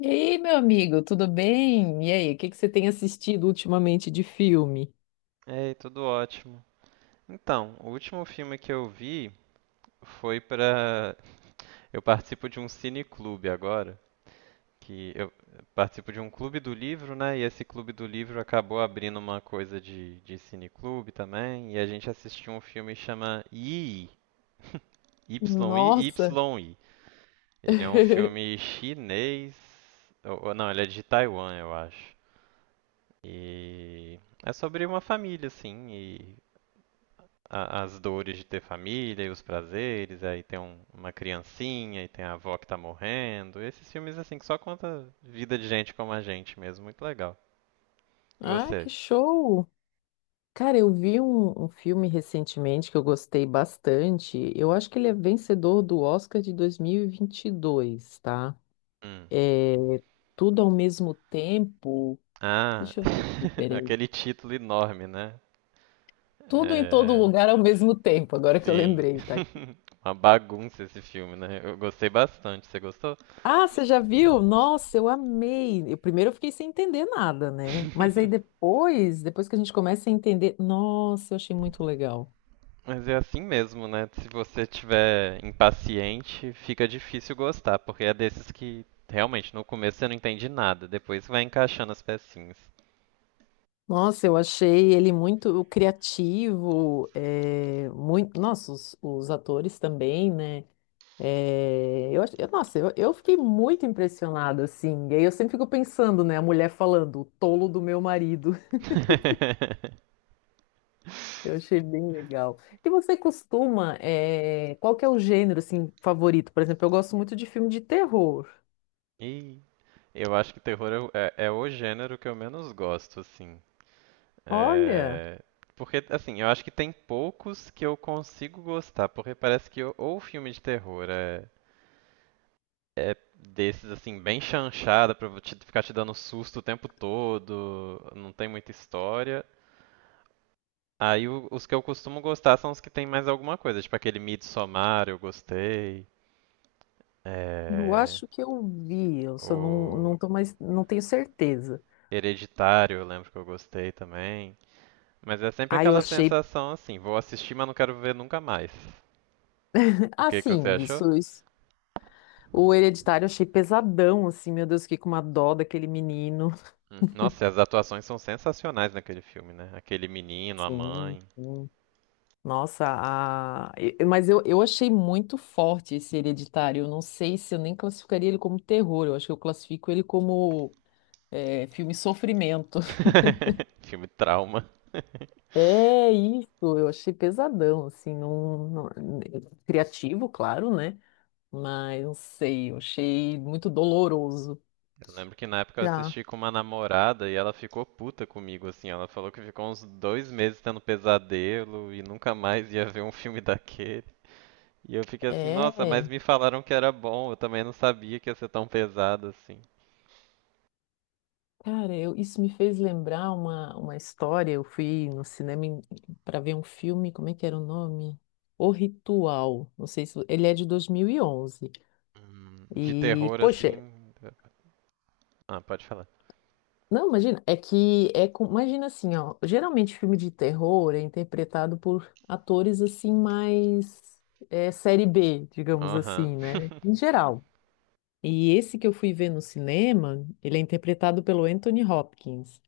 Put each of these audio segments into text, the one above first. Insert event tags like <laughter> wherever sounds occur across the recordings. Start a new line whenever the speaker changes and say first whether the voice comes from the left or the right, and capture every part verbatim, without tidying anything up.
left: E aí, meu amigo, tudo bem? E aí, o que que você tem assistido ultimamente de filme?
right: Ei, tudo ótimo. Então, o último filme que eu vi foi pra. Eu participo de um cineclube agora, que eu participo de um clube do livro, né? E esse clube do livro acabou abrindo uma coisa de, de cineclube também, e a gente assistiu um filme que chama Yi,
left: Nossa!
right: Y-I-Y-I. Ele é um
left: <laughs>
right: filme chinês, ou ou não, ele é de Taiwan, eu acho. E é sobre uma família, assim, a- as dores de ter família e os prazeres, aí tem um- uma criancinha e tem a avó que tá morrendo. Esses filmes assim que só conta vida de gente como a gente mesmo, muito legal. E
left: Ah,
right: você?
left: que show! Cara, eu vi um, um filme recentemente que eu gostei bastante. Eu acho que ele é vencedor do Oscar de dois mil e e vinte e dois, tá?
right: Hum.
left: É tudo ao mesmo tempo.
right: Ah,
left: Deixa eu ver aqui,
right: <laughs>
left: peraí.
right: aquele título enorme, né?
left: Tudo em todo lugar ao mesmo tempo, agora que eu
right: Sim,
left: lembrei, tá?
right: <laughs> uma bagunça esse filme, né? Eu gostei bastante. Você gostou?
left: Ah, você já viu? Nossa, eu amei. Eu primeiro eu fiquei sem entender nada, né? Mas aí
right: <laughs>
left: depois, depois que a gente começa a entender, nossa, eu achei muito legal.
right: Mas é assim mesmo, né? Se você tiver impaciente, fica difícil gostar, porque é desses que realmente no começo você não entende nada, depois vai encaixando as pecinhas.
left: Nossa, eu achei ele muito criativo, é, muito, nossa, os, os atores também, né? É, eu, ach- eu- nossa, eu, eu fiquei muito impressionada, assim. E aí eu sempre fico pensando, né? A mulher falando, o tolo do meu marido.
right: <laughs>
left: Eu achei bem legal. E você costuma, eh, qual que é o gênero assim favorito? Por exemplo, eu gosto muito de filme de terror.
right: E eu acho que terror é, o- é- é o gênero que eu menos gosto, assim.
left: Olha,
right: É. Porque, assim, eu acho que tem poucos que eu consigo gostar, porque parece que ou ou o filme de terror é, é desses, assim, bem chanchada pra vo- te- ficar te dando susto o tempo todo, não tem muita história. Aí o- os que eu costumo gostar são os que tem mais alguma coisa, tipo aquele Midsommar, eu gostei.
left: eu
right: É...
left: acho que eu vi, eu só não,
right: O...
left: não tô mais, não tenho certeza.
right: Hereditário, eu lembro que eu gostei também. Mas é sempre
left: Ah, eu
right: aquela
left: achei,
right: sensação assim, vou assistir, mas não quero ver nunca mais. O
left: ah,
right: que que você
left: sim,
right: achou?
left: isso, isso. O Hereditário eu achei pesadão, assim, meu Deus, fiquei com uma dó daquele menino.
right: Hum. Nossa, e as atuações são sensacionais naquele filme, né? Aquele menino, a
left: Sim,
right: mãe.
left: sim. Nossa, a... e- mas eu, eu achei muito forte esse Hereditário. Eu não sei se eu nem classificaria ele como terror, eu acho que eu classifico ele como é, filme Sofrimento. <laughs>
right: <laughs> Filme trauma.
left: É isso, eu achei pesadão, assim, não, não- criativo, claro, né? Mas não sei, eu achei muito doloroso.
right: Eu lembro que na época eu
left: Já.
right: assisti com uma namorada e ela ficou puta comigo, assim. Ela falou que ficou uns dois meses tendo pesadelo e nunca mais ia ver um filme daquele. E eu fiquei assim, nossa, mas
left: É,
right: me falaram que era bom, eu também não sabia que ia ser tão pesado assim.
left: cara, eu- isso me fez lembrar uma, uma história. Eu fui no cinema para ver um filme, como é que era o nome? O Ritual. Não sei se ele é de dois mil e onze. E,
right: Hum, de
left: onze. E,
right: terror,
left: poxa,
right: assim. Ah, pode falar.
left: não, imagina, é que é com, imagina assim, ó, geralmente filme de terror é interpretado por atores assim mais é, série B, digamos
right: Aham.
left: assim, né?
right: <laughs>
left: Em geral. E esse que eu fui ver no cinema, ele é interpretado pelo Anthony Hopkins.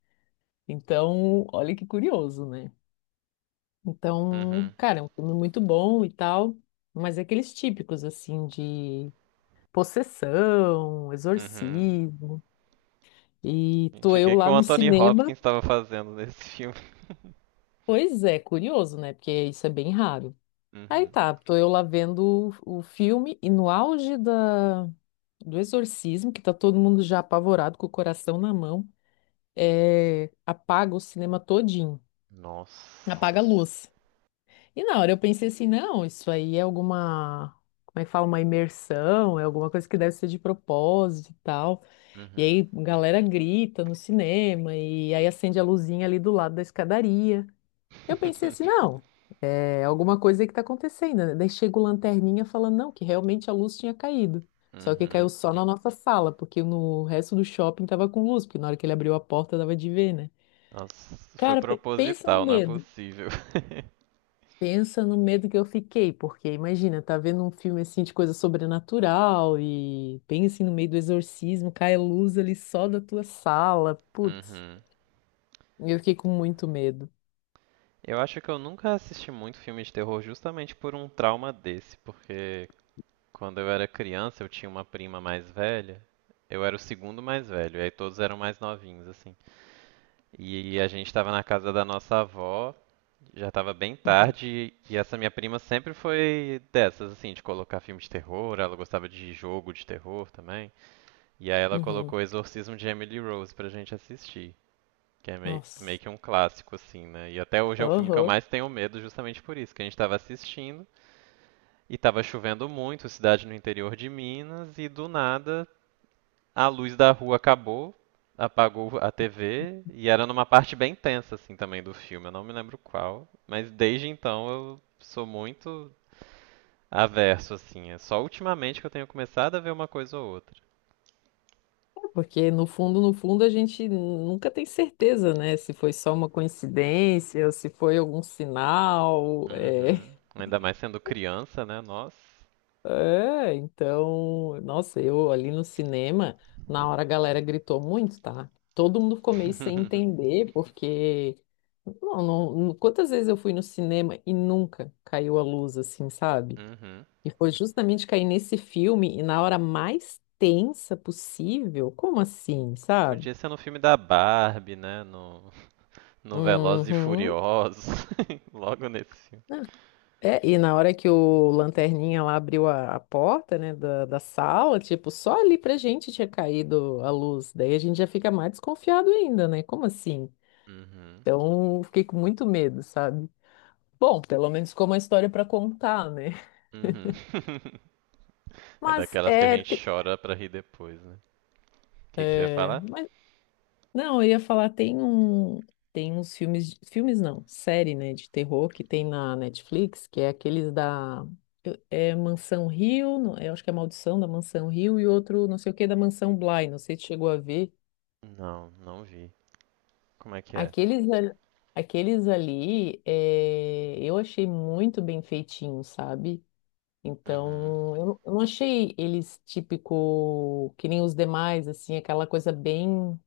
left: Então, olha que curioso, né? Então,
right: Uhum.
left: cara, é um filme muito bom e tal, mas é aqueles típicos assim de possessão,
right: Uhum.
left: exorcismo. E
right: Gente,
left: tô
right: o
left: eu
right: que, que
left: lá
right: o
left: no
right: Anthony
left: cinema.
right: Hopkins estava fazendo nesse filme?
left: Pois é, curioso, né? Porque isso é bem raro. Aí
right: Uhum.
left: tá, tô eu lá vendo o, o filme e no auge da, do exorcismo, que tá todo mundo já apavorado com o coração na mão, é, apaga o cinema todinho,
right: Nossa.
left: apaga a luz. E na hora eu pensei assim, não, isso aí é alguma, como é que fala, uma imersão, é alguma coisa que deve ser de propósito e tal. E
right: Uhum.
left: aí a galera grita no cinema e aí acende a luzinha ali do lado da escadaria. Eu pensei assim,
right: <laughs>
left: não. É alguma coisa aí que tá acontecendo, né? Daí chega o lanterninha falando, não, que realmente a luz tinha caído. Só que caiu
right: Uhum.
left: só na nossa sala, porque no resto do shopping tava com luz, porque na hora que ele abriu a porta dava de ver, né?
right: Nossa, foi
left: Cara, pe- pensa no
right: proposital, não é
left: medo.
right: possível. <laughs>
left: Pensa no medo que eu fiquei, porque imagina, tá vendo um filme assim de coisa sobrenatural e pensa assim, no meio do exorcismo, cai a luz ali só da tua sala. Putz,
right: Uhum.
left: eu fiquei com muito medo.
right: Eu acho que eu nunca assisti muito filme de terror justamente por um trauma desse, porque quando eu era criança eu tinha uma prima mais velha, eu era o segundo mais velho, e aí todos eram mais novinhos, assim. E a gente estava na casa da nossa avó, já estava bem
left: Uhum.
right: tarde, e essa minha prima sempre foi dessas, assim, de colocar filme de terror, ela gostava de jogo de terror também. E aí ela
left: Uhum.
right: colocou Exorcismo de Emily Rose pra gente assistir, que é mei- meio
left: Nossa.
right: que um clássico, assim, né? E até hoje é o filme que eu
left: Aham.
right: mais tenho medo justamente por isso, que a gente estava assistindo e estava chovendo muito, cidade no interior de Minas, e do nada a luz da rua acabou, apagou a T V e era numa parte bem tensa assim também do filme, eu não me lembro qual, mas desde então eu sou muito averso assim, é só ultimamente que eu tenho começado a ver uma coisa ou outra.
left: Porque no fundo, no fundo, a gente nunca tem certeza, né? Se foi só uma coincidência, ou se foi algum sinal. É.
right: Uhum. Ainda mais sendo criança, né? Nossa.
left: É, então, nossa, eu ali no cinema, na hora a galera gritou muito, tá? Todo mundo ficou meio sem
right: <laughs>
left: entender, porque não, não, não- quantas vezes eu fui no cinema e nunca caiu a luz assim, sabe?
right: Uhum.
left: E foi justamente cair nesse filme e na hora mais tensa possível. Como assim, sabe?
right: Podia ser no filme da Barbie, né? No, no Velozes e
left: Uhum.
right: Furiosos, <laughs> logo nesse.
left: É, e na hora que o lanterninha lá abriu a, a porta, né, da, da sala, tipo, só ali pra gente tinha caído a luz. Daí a gente já fica mais desconfiado ainda, né? Como assim?
right: Uhum.
left: Então, fiquei com muito medo, sabe? Bom, pelo menos ficou uma história pra contar, né?
right: Uhum. <laughs> É
left: Mas
right: daquelas que a
left: é, te-
right: gente chora pra rir depois, né? O
left: <laughs>
right: que que você ia
left: é,
right: falar?
left: mas Não, eu ia falar, tem um, tem uns filmes, filmes não, série, né, de terror que tem na Netflix, que é aqueles da eu- é Mansão Rio, não- eu acho que é Maldição da Mansão Rio e outro não sei o que da Mansão Bly, não sei se chegou a ver.
right: Não, não vi. Como é que é?
left: Aqueles, al- aqueles ali, é, eu achei muito bem feitinho, sabe?
right: Uhum,
left: Então, eu não eu não achei eles típico que nem os demais, assim, aquela coisa bem,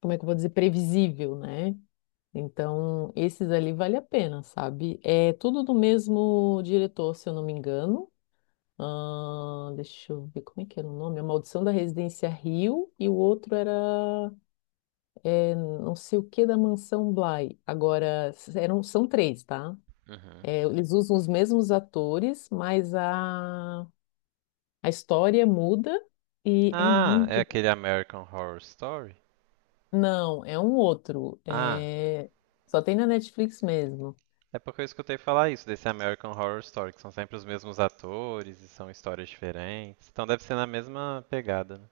left: como é que eu vou dizer, previsível, né? Então, esses ali vale a pena, sabe? É tudo do mesmo diretor, se eu não me engano. Ahn, deixa eu ver como é que era o nome. A Maldição da Residência Rio e o outro era é, não sei o que da Mansão Bly. Agora, s- eram, são três, tá?
right: uhum.
left: É, eles usam os mesmos atores, mas a, a história muda e é
right: Ah, é
left: muito bom.
right: aquele American Horror Story?
left: Não, é um outro.
right: Ah,
left: É, só tem na Netflix mesmo.
right: é porque eu escutei falar isso desse American Horror Story, que são sempre os mesmos atores e são histórias diferentes. Então deve ser na mesma pegada, né?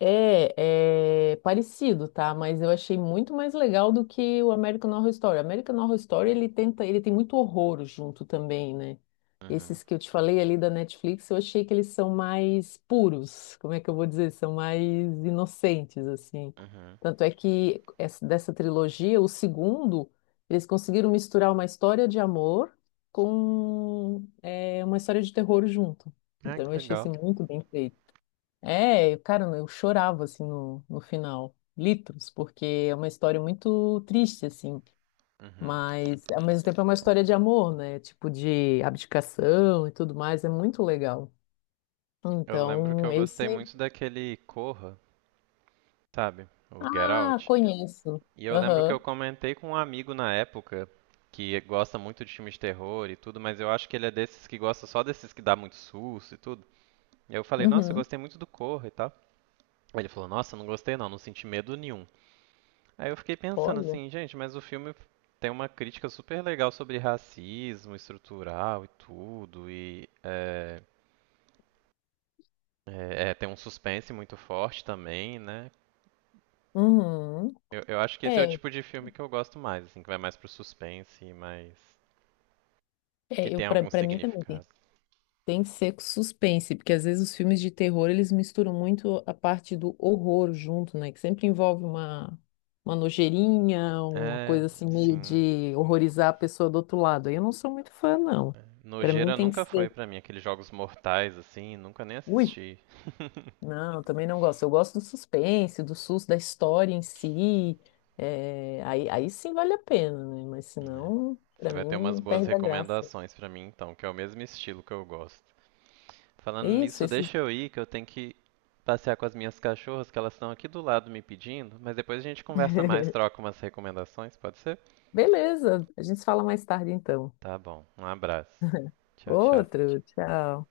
left: É, é parecido, tá? Mas eu achei muito mais legal do que o American Horror Story. O American Horror Story, ele tenta, ele tem muito horror junto também, né?
right: Uhum,
left: Esses que eu te falei ali da Netflix, eu achei que eles são mais puros, como é que eu vou dizer? São mais inocentes, assim.
right: uhum.
left: Tanto é que essa- dessa trilogia, o segundo, eles conseguiram misturar uma história de amor com é, uma história de terror junto.
right: Ah,
left: Então
right: que
left: eu achei assim,
right: legal.
left: muito bem feito. É, cara, eu chorava assim no, no final, litros, porque é uma história muito triste assim,
right: Uhum.
left: mas ao mesmo tempo é uma história de amor, né? Tipo de abdicação e tudo mais, é muito legal.
right: Eu lembro que
left: Então,
right: eu
left: esse,
right: gostei muito daquele Corra, sabe? O Get
left: ah,
right: Out.
left: conheço.
right: E eu lembro que
left: Aham.
right: eu comentei com um amigo na época que gosta muito de filmes de terror e tudo, mas eu acho que ele é desses que gosta só desses que dá muito susto e tudo. E eu falei, nossa, eu
left: Uhum.
right: gostei muito do Corra e tal. Aí ele falou, nossa, não gostei não, não senti medo nenhum. Aí eu fiquei pensando
left: Olha.
right: assim, gente, mas o filme tem uma crítica super legal sobre racismo estrutural e tudo, e é, é, é, tem um suspense muito forte também, né?
left: Uhum.
right: Eu, eu acho que esse é o
left: É,
right: tipo de filme que eu gosto mais, assim, que vai mais pro suspense e mais que
left: é, eu
right: tem
left: para
right: algum
left: para mim também tem.
right: significado.
left: Tem que ser com suspense, porque às vezes os filmes de terror eles misturam muito a parte do horror junto, né? Que sempre envolve uma, uma nojeirinha, uma
right: É,
left: coisa assim meio
right: sim.
left: de horrorizar a pessoa do outro lado. Aí eu não sou muito fã, não. Pra mim
right: Nojeira
left: tem que
right: nunca
left: ser.
right: foi pra mim aqueles jogos mortais assim, nunca nem
left: Ui,
right: assisti.
left: não, eu também não gosto. Eu gosto do suspense, do susto, da história em si. É, aí, aí sim vale a pena, né? Mas
right: Né?
left: senão,
right: Você
left: pra
right: vai ter umas
left: mim,
right: boas
left: perde a graça.
right: recomendações pra mim então, que é o mesmo estilo que eu gosto. Falando
left: É isso,
right: nisso,
left: esses.
right: deixa eu ir que eu tenho que passear com as minhas cachorras que elas estão aqui do lado me pedindo, mas depois a gente conversa mais,
left: <laughs>
right: troca umas recomendações, pode ser?
left: Beleza, a gente se fala mais tarde então.
right: Tá bom. Um abraço. Tchau, tchau.
left: Outro, tchau.